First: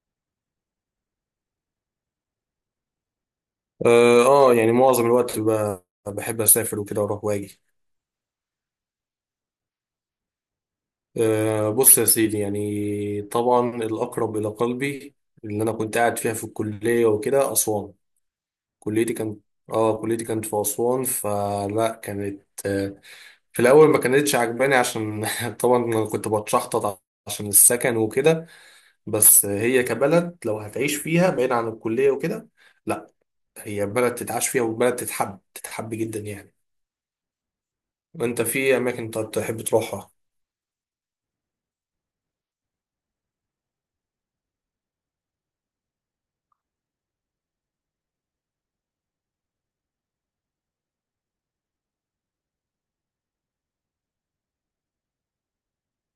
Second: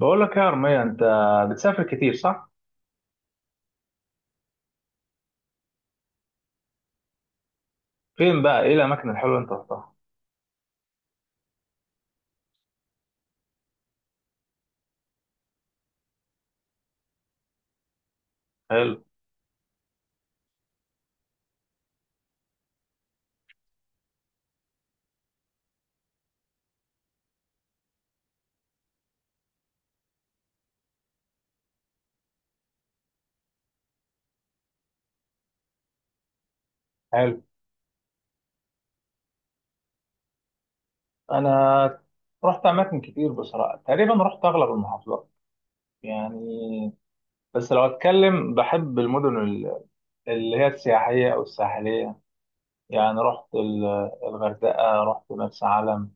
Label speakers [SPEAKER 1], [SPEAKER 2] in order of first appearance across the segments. [SPEAKER 1] بقول لك يا أرمية، أنت بتسافر كتير، صح؟
[SPEAKER 2] يعني معظم الوقت بحب اسافر وكده واروح واجي.
[SPEAKER 1] فين بقى؟ إيه الأماكن الحلوة اللي أنت رحتها؟
[SPEAKER 2] بص يا سيدي، يعني طبعا الاقرب الى قلبي اللي انا كنت قاعد فيها في الكليه وكده اسوان.
[SPEAKER 1] حلو،
[SPEAKER 2] كليتي كانت، اه كليتي كانت في اسوان. فلا كانت آه في الاول ما كانتش عجباني عشان طبعا أنا كنت بتشحطط عشان السكن وكده. بس هي كبلد لو هتعيش فيها بعيد عن الكليه وكده، لا، هي بلد تتعاش فيها وبلد تتحب جدا يعني.
[SPEAKER 1] حلو.
[SPEAKER 2] وانت في اماكن طب تحب تروحها؟
[SPEAKER 1] أنا رحت أماكن كتير بصراحة، تقريبا رحت أغلب المحافظات يعني. بس لو أتكلم بحب المدن اللي هي السياحية أو الساحلية. يعني رحت الغردقة، رحت مرسى علم،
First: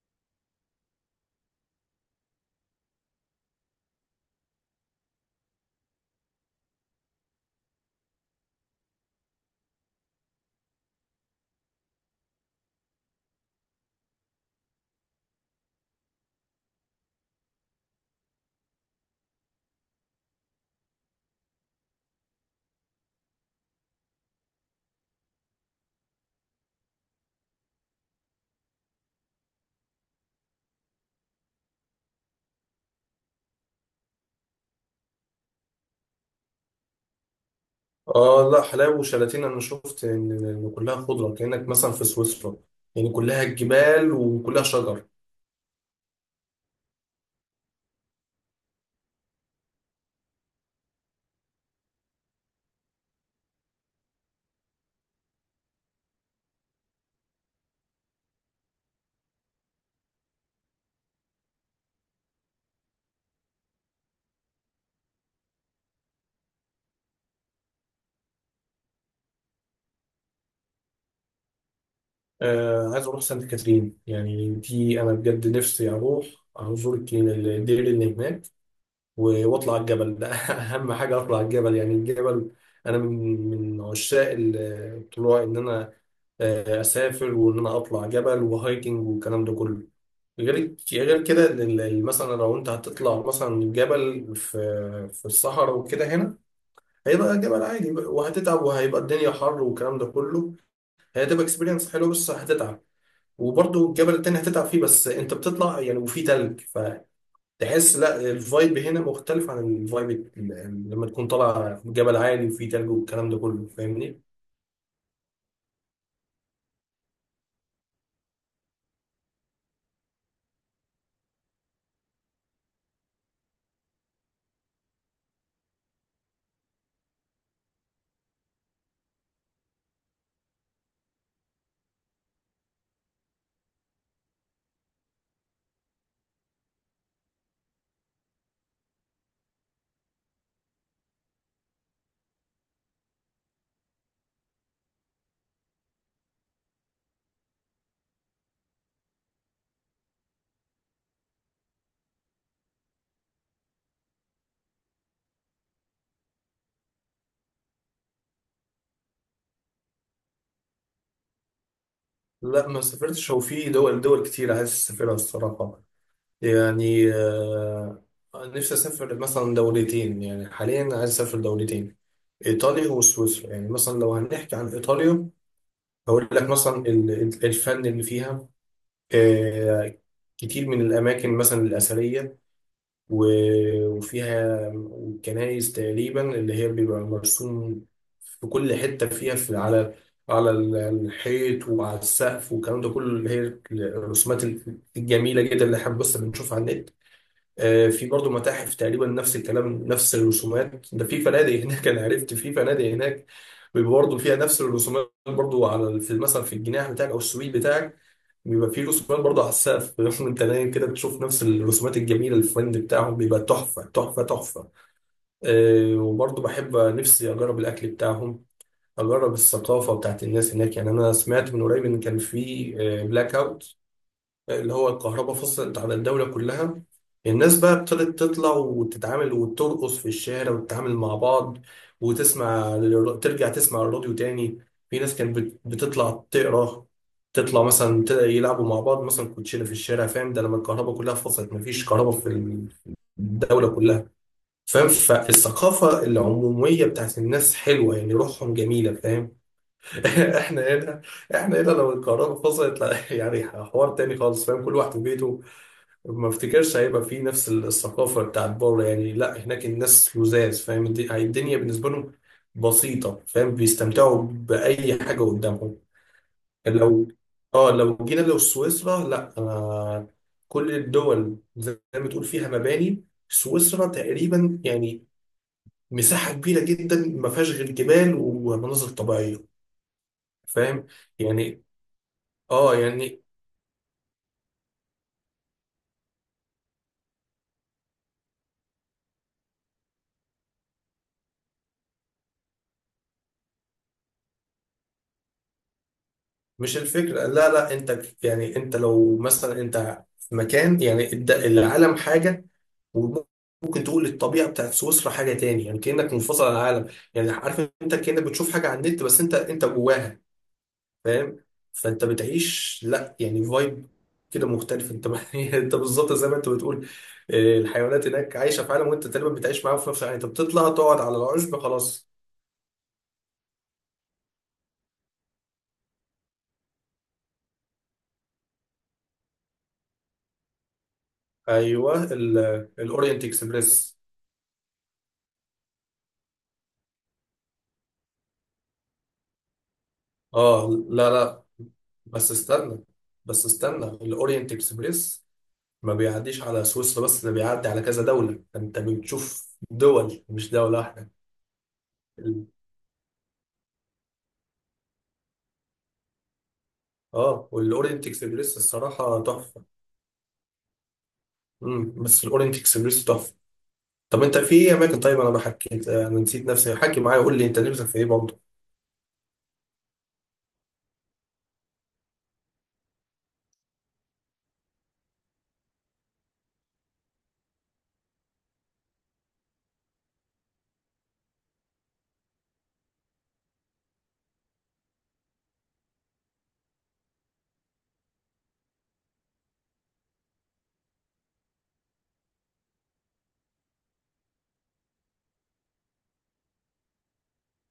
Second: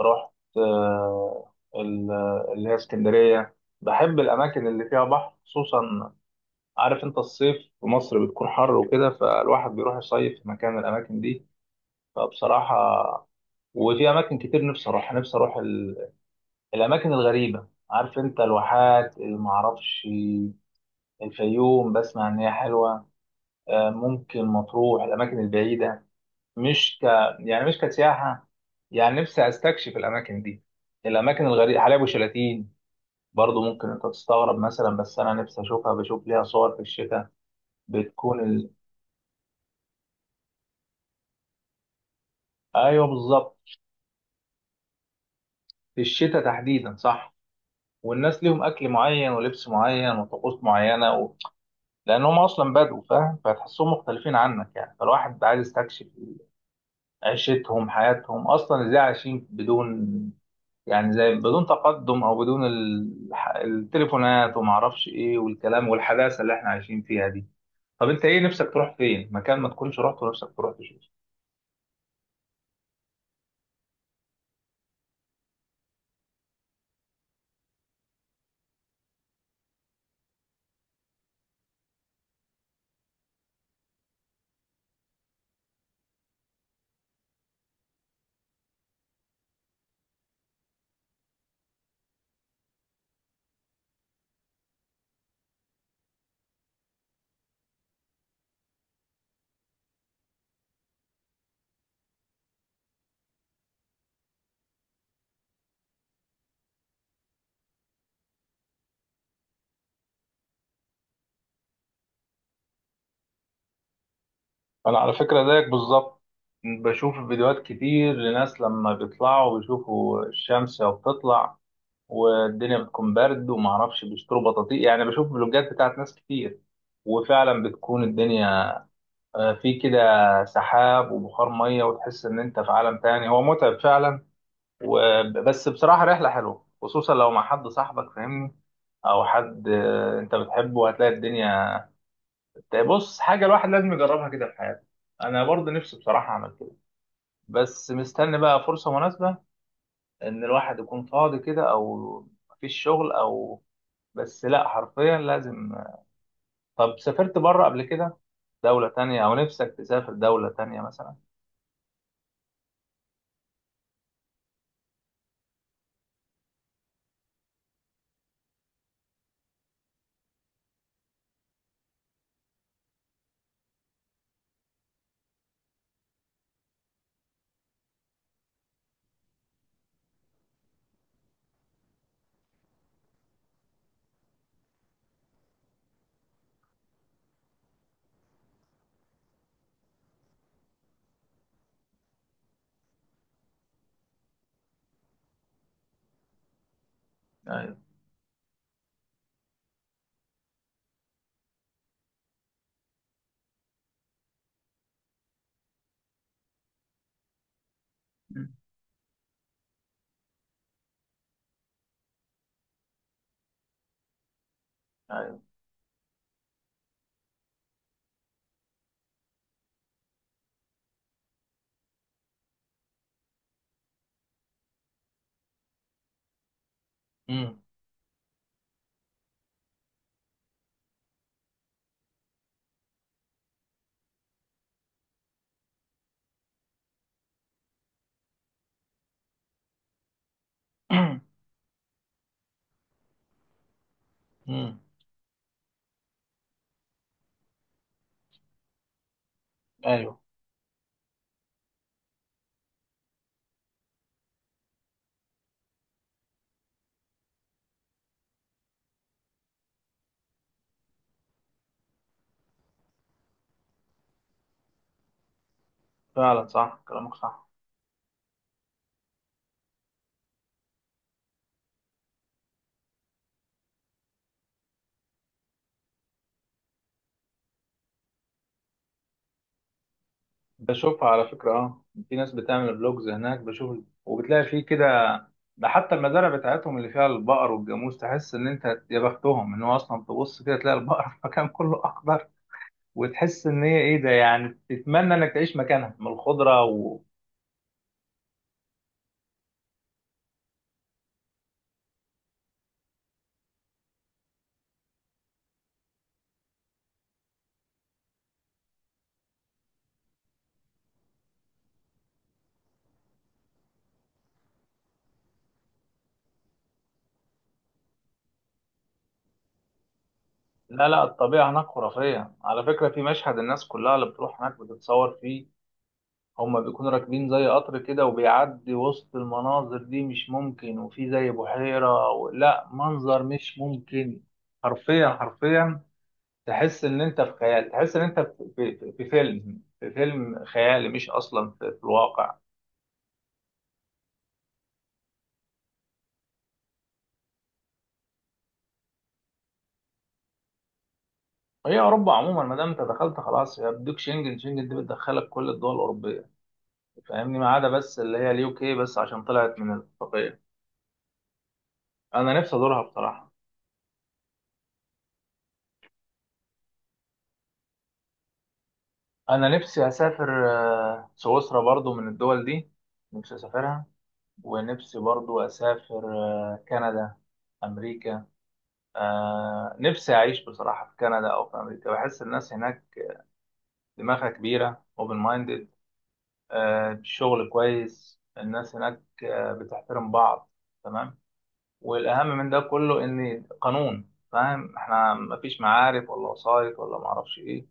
[SPEAKER 1] رحت آه، ال- اللي هي اسكندرية. بحب الأماكن اللي فيها بحر خصوصا. عارف انت الصيف في مصر بتكون حر وكده، فالواحد بيروح يصيف في مكان من الاماكن دي. فبصراحه، وفي اماكن كتير نفسي اروح، الاماكن الغريبه. عارف انت الواحات، المعرفش، الفيوم بسمع ان هي حلوه. ممكن مطروح، الاماكن البعيده. مش ك يعني مش كسياحه، يعني نفسي استكشف الاماكن دي، الاماكن الغريبه، حلايب وشلاتين. برضه ممكن انت تستغرب مثلا، بس انا نفسي اشوفها، بشوف ليها صور في الشتاء، بتكون
[SPEAKER 2] اه لا،
[SPEAKER 1] ال...
[SPEAKER 2] حلاوه وشلاتين انا شفت إن كلها خضره، كانك مثلا في سويسرا،
[SPEAKER 1] ايوه
[SPEAKER 2] يعني كلها
[SPEAKER 1] بالظبط.
[SPEAKER 2] جبال وكلها شجر.
[SPEAKER 1] في الشتاء تحديدا، صح. والناس ليهم اكل معين ولبس معين وطقوس معينه لانهم اصلا بدو، فاهم، فتحسهم مختلفين عنك يعني، فالواحد عايز يستكشف عيشتهم، حياتهم اصلا ازاي عايشين بدون. يعني زي بدون تقدم او بدون التليفونات وما اعرفش ايه والكلام والحداثه اللي احنا عايشين فيها دي. طب انت ايه نفسك تروح فين، مكان ما تكونش رحت ونفسك تروح تشوف؟
[SPEAKER 2] آه عايز اروح سانت كاترين، يعني دي انا بجد نفسي اروح ازور الدير اللي هناك واطلع الجبل ده اهم حاجه اطلع الجبل، يعني الجبل انا من عشاق الطلوع، ان انا اسافر وان انا اطلع جبل وهايكنج والكلام ده كله. غير كده إن مثلا لو انت هتطلع مثلا جبل في الصحراء وكده، هنا هيبقى جبل عادي بقى، وهتتعب وهيبقى الدنيا حر والكلام ده كله. هي هتبقى اكسبيرينس حلوه بس هتتعب. وبرضه الجبل التاني هتتعب فيه، بس انت بتطلع يعني وفي تلج، فتحس لا، الفايب هنا مختلف عن الفايب لما تكون طالع جبل عالي وفي تلج والكلام ده كله، فاهمني؟
[SPEAKER 1] انا على فكره زيك بالظبط. بشوف فيديوهات كتير لناس، لما بيطلعوا بيشوفوا الشمس بتطلع والدنيا بتكون برد وما اعرفش، بيشتروا بطاطيق يعني. بشوف فلوجات بتاعت ناس كتير. وفعلا بتكون الدنيا في كده سحاب وبخار ميه، وتحس ان انت في عالم تاني، هو متعب فعلا. بس بصراحه رحله حلوه، خصوصا لو مع حد صاحبك، فاهمني، او حد انت بتحبه، هتلاقي الدنيا. طيب بص، حاجة الواحد لازم يجربها كده في حياته. أنا برضه نفسي بصراحة أعمل كده، بس مستني بقى فرصة مناسبة، إن الواحد يكون فاضي كده، أو مفيش شغل، أو بس، لا حرفيا لازم. طب سافرت بره قبل كده؟ دولة تانية، أو نفسك تسافر دولة تانية مثلا؟
[SPEAKER 2] لا ما سافرتش، هو في دول كتير عايز اسافرها الصراحه، يعني نفسي أسافر مثلا دولتين، يعني حاليا عايز أسافر دولتين، إيطاليا وسويسرا. يعني مثلا لو هنحكي عن إيطاليا، هقول لك مثلا الفن اللي فيها، آه، كتير من الأماكن مثلا الأثرية، وفيها كنايس تقريبا اللي هي بيبقى مرسوم في كل حتة فيها، في على الحيط وعلى السقف والكلام ده كله، اللي هي الرسومات الجميلة جدا اللي احنا بس بنشوفها على النت.
[SPEAKER 1] أيوه.
[SPEAKER 2] في برضه متاحف تقريبا نفس الكلام، نفس الرسومات ده. في فنادق هناك، انا عرفت في فنادق هناك بيبقى برضه فيها نفس الرسومات، برضه على في مثلا في الجناح بتاعك او السويت بتاعك
[SPEAKER 1] أمم.
[SPEAKER 2] بيبقى فيه رسومات برضه على السقف وانت نايم كده بتشوف نفس الرسومات الجميله. الفند بتاعهم بيبقى تحفه تحفه تحفه.
[SPEAKER 1] أيوه.
[SPEAKER 2] وبرضه بحب نفسي اجرب الاكل بتاعهم، اجرب الثقافه بتاعت الناس هناك. يعني انا سمعت من قريب ان كان في بلاك اوت، اللي هو الكهرباء فصلت على الدولة كلها.
[SPEAKER 1] أمم.
[SPEAKER 2] الناس بقى ابتدت تطلع وتتعامل وترقص في الشارع وتتعامل مع بعض، وتسمع ترجع تسمع الراديو تاني. في ناس كانت بتطلع تقرا، تطلع مثلا يلعبوا مع بعض مثلا كوتشينة في الشارع، فاهم؟ ده لما الكهرباء كلها فصلت، مفيش كهرباء في الدولة كلها،
[SPEAKER 1] أمم.
[SPEAKER 2] فاهم؟ فالثقافة العمومية بتاعت الناس حلوة يعني، روحهم جميلة فاهم.
[SPEAKER 1] أيوه.
[SPEAKER 2] احنا هنا، احنا هنا لو الكهرباء فصلت لا، يعني حوار تاني خالص فاهم، كل واحد في بيته. ما افتكرش هيبقى فيه نفس الثقافة بتاعت بره يعني. لا هناك الناس لذاذ فاهم، الدنيا بالنسبة لهم بسيطة فاهم، بيستمتعوا بأي حاجة قدامهم.
[SPEAKER 1] فعلا، صح
[SPEAKER 2] لو،
[SPEAKER 1] كلامك، صح.
[SPEAKER 2] اه لو جينا لو سويسرا، لا أنا، كل الدول زي ما تقول فيها مباني، سويسرا تقريبا يعني مساحة كبيرة جدا ما فيهاش غير جبال ومناظر طبيعية فاهم.
[SPEAKER 1] بشوفها على فكرة،
[SPEAKER 2] يعني،
[SPEAKER 1] اه. في ناس
[SPEAKER 2] اه
[SPEAKER 1] بتعمل بلوجز
[SPEAKER 2] يعني،
[SPEAKER 1] هناك، بشوف. وبتلاقي فيه كده. ده حتى المزارع بتاعتهم اللي فيها البقر والجاموس، تحس ان انت يا بختهم، ان هو اصلا تبص كده تلاقي البقر في مكان كله اخضر. وتحس ان هي، ايه ده، يعني تتمنى انك تعيش مكانها من الخضرة
[SPEAKER 2] مش الفكرة لا لا، انت يعني انت لو مثلا انت في مكان يعني، العالم حاجة وممكن تقول الطبيعة بتاعت سويسرا حاجة تاني. يعني كأنك منفصل عن العالم، يعني عارف انت؟ كأنك بتشوف حاجة على النت، بس انت جواها فاهم. فانت بتعيش لا، يعني فايب كده مختلف. انت انت بالظبط زي ما انت بتقول، اه، الحيوانات هناك عايشة في عالم، وانت تقريبا بتعيش معاهم في نفس العالم، انت بتطلع
[SPEAKER 1] لا،
[SPEAKER 2] تقعد
[SPEAKER 1] لا،
[SPEAKER 2] على
[SPEAKER 1] الطبيعة
[SPEAKER 2] العشب
[SPEAKER 1] هناك
[SPEAKER 2] خلاص.
[SPEAKER 1] خرافية على فكرة. في مشهد الناس كلها اللي بتروح هناك بتتصور فيه، هما بيكونوا راكبين زي قطر كده، وبيعدي وسط المناظر دي، مش ممكن، وفي زي
[SPEAKER 2] ايوه،
[SPEAKER 1] بحيرة لا، منظر
[SPEAKER 2] الاورينت
[SPEAKER 1] مش
[SPEAKER 2] اكسبريس.
[SPEAKER 1] ممكن. حرفيا حرفيا. تحس ان انت في خيال، تحس ان انت في فيلم، في فيلم
[SPEAKER 2] اه
[SPEAKER 1] خيالي، مش
[SPEAKER 2] لا لا،
[SPEAKER 1] اصلا في
[SPEAKER 2] بس
[SPEAKER 1] الواقع.
[SPEAKER 2] استنى بس استنى الاورينت اكسبريس ما بيعديش على سويسرا بس، ده بيعدي على كذا دولة، انت بتشوف دول مش دولة واحدة.
[SPEAKER 1] هي اوروبا عموما،
[SPEAKER 2] ال-
[SPEAKER 1] ما دام انت دخلت خلاص، هي بديك شنجن، شنجن دي بتدخلك كل الدول الاوروبيه، فاهمني،
[SPEAKER 2] اه
[SPEAKER 1] ما عدا بس
[SPEAKER 2] والاورينت
[SPEAKER 1] اللي هي اليو
[SPEAKER 2] اكسبريس
[SPEAKER 1] كي، بس
[SPEAKER 2] الصراحة
[SPEAKER 1] عشان طلعت
[SPEAKER 2] تحفة.
[SPEAKER 1] من الاتفاقيه.
[SPEAKER 2] بس
[SPEAKER 1] انا نفسي
[SPEAKER 2] الاورينت
[SPEAKER 1] ازورها
[SPEAKER 2] اكسبريس
[SPEAKER 1] بصراحه.
[SPEAKER 2] تحفة. طب انت في ايه اماكن؟ طيب انا ما حكيت، انا نسيت نفسي، حكي معايا قول لي انت نفسك في ايه برضه.
[SPEAKER 1] انا نفسي اسافر سويسرا برضو من الدول دي، نفسي اسافرها. ونفسي برضو اسافر كندا، امريكا. نفسي اعيش بصراحة في كندا او في امريكا. بحس الناس هناك دماغها كبيرة، اوبن مايندد، الشغل كويس، الناس هناك بتحترم بعض، تمام. والاهم من ده كله ان قانون، فاهم احنا مفيش معارف ولا وسايط ولا معرفش ايه.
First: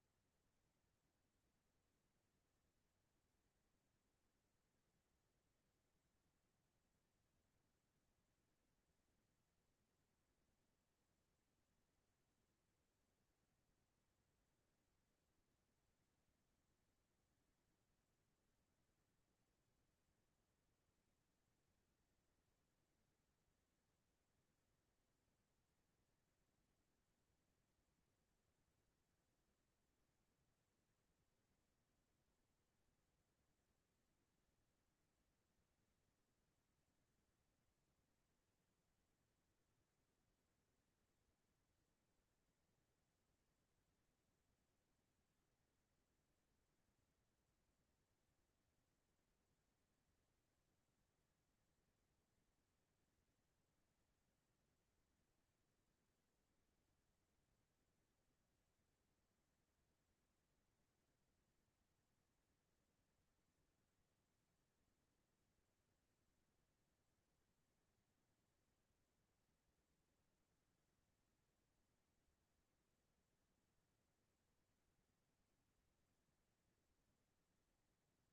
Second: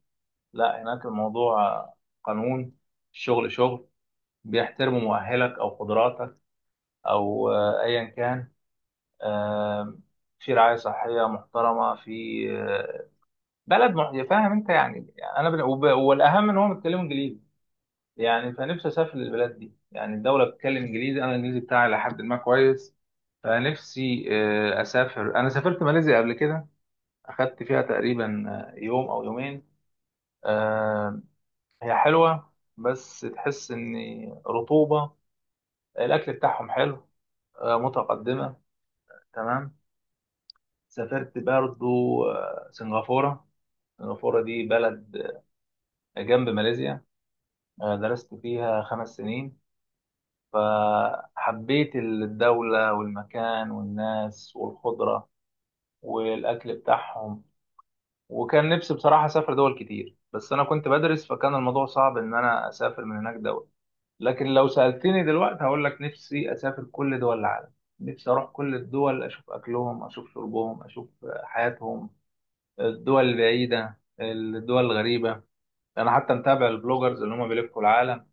[SPEAKER 1] لا، هناك الموضوع قانون، الشغل شغل، بيحترموا مؤهلك او قدراتك او ايا كان. آه، في رعايه صحيه محترمه، في آه، بلد فاهم انت يعني. والاهم ان هم بيتكلموا انجليزي، يعني فنفسي اسافر للبلاد دي، يعني الدوله بتتكلم انجليزي، انا الانجليزي بتاعي لحد ما كويس. فنفسي اسافر، انا سافرت ماليزيا قبل كده، اخدت فيها تقريبا يوم او يومين. آه، هي حلوه، بس تحس ان رطوبه، الاكل بتاعهم حلو، متقدمه، تمام. سافرت برضو سنغافورة. سنغافورة دي بلد جنب ماليزيا. درست فيها 5 سنين، فحبيت الدولة والمكان والناس والخضرة والأكل بتاعهم. وكان نفسي بصراحة أسافر دول كتير، بس أنا كنت بدرس، فكان الموضوع صعب إن أنا أسافر من هناك دول. لكن لو سألتني دلوقتي هقول لك نفسي أسافر كل دول العالم. نفسي أروح كل الدول، أشوف أكلهم، أشوف شربهم، أشوف حياتهم، الدول البعيدة، الدول الغريبة. أنا حتى متابع البلوجرز اللي هم بيلفوا العالم.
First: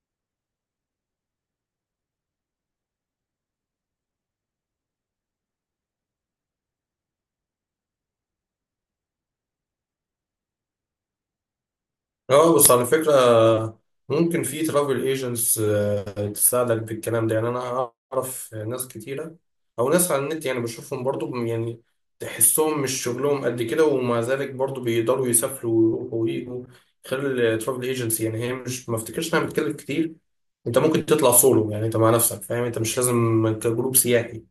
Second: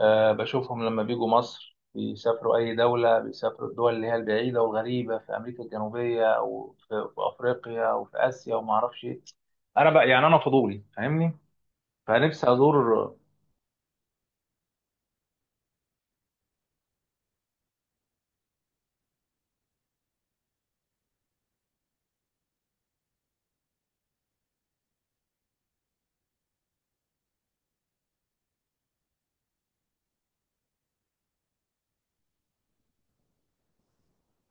[SPEAKER 1] أه بشوفهم لما بيجوا مصر، بيسافروا أي دولة، بيسافروا الدول اللي هي البعيدة والغريبة في أمريكا الجنوبية أو في أفريقيا، أو في آسيا، وما أعرفش إيه. أنا بقى يعني أنا فضولي، فاهمني، فنفسي
[SPEAKER 2] اه بس
[SPEAKER 1] أزور.
[SPEAKER 2] على فكرة، ممكن في ترافل ايجنتس تساعدك بالكلام ده. يعني انا اعرف ناس كتيره، او ناس على النت يعني بشوفهم برضو يعني، تحسهم مش شغلهم قد كده ومع ذلك برضو بيقدروا يسافروا ويروحوا ويجوا خلال الترافل ايجنسي. يعني هي مش، ما افتكرش انها بتكلف كتير. انت ممكن تطلع سولو، يعني انت مع نفسك فاهم، انت مش لازم كجروب سياحي.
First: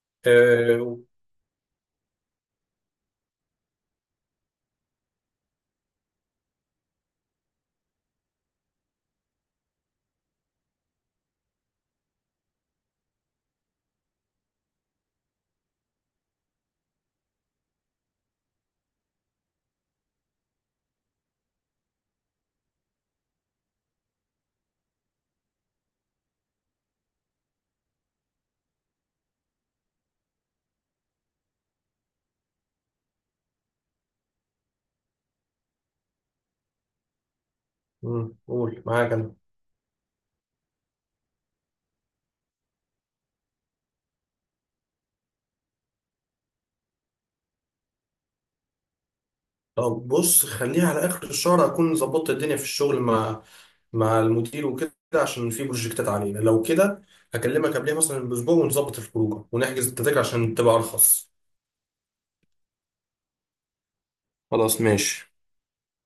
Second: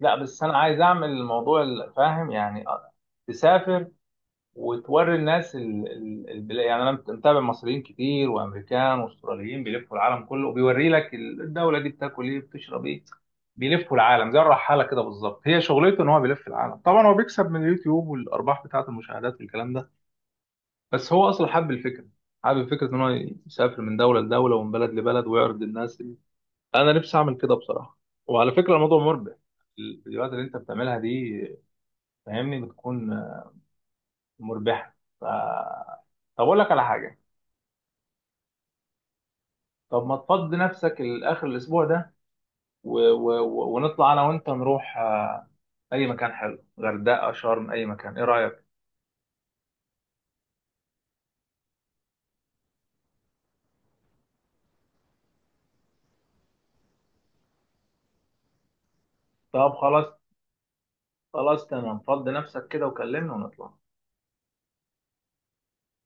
[SPEAKER 1] لا بس أنا عايز
[SPEAKER 2] أه...
[SPEAKER 1] أعمل الموضوع فاهم يعني، تسافر وتوري الناس يعني متابع مصريين كتير وامريكان واستراليين بيلفوا العالم كله، وبيوري لك الدوله دي بتاكل ايه بتشرب ايه. بيلفوا العالم زي الرحاله كده بالظبط، هي شغلته ان هو بيلف العالم، طبعا هو بيكسب من اليوتيوب والارباح بتاعه المشاهدات والكلام ده. بس هو اصلا حب الفكره، حابب فكره ان هو يسافر من دوله لدوله ومن بلد لبلد، ويعرض للناس انا نفسي اعمل كده بصراحه. وعلى فكره الموضوع مربح، الفيديوهات اللي انت بتعملها دي فاهمني بتكون مربحه، ف... طب اقول لك على حاجه.
[SPEAKER 2] مم، قول معاك انا.
[SPEAKER 1] طب ما تفضي نفسك لاخر الاسبوع ده و ونطلع انا وانت نروح اي مكان حلو، غردقه، شرم، اي مكان، ايه رايك؟
[SPEAKER 2] طب بص، خليها على اخر الشهر اكون ظبطت الدنيا في الشغل مع مع المدير وكده، عشان في بروجكتات علينا. لو كده هكلمك قبلها مثلا باسبوع ونظبط الخروجه
[SPEAKER 1] طب
[SPEAKER 2] ونحجز
[SPEAKER 1] خلاص،
[SPEAKER 2] التذاكر عشان تبقى ارخص.
[SPEAKER 1] خلاص تمام، فضي نفسك كده وكلمنا ونطلع.
[SPEAKER 2] خلاص ماشي.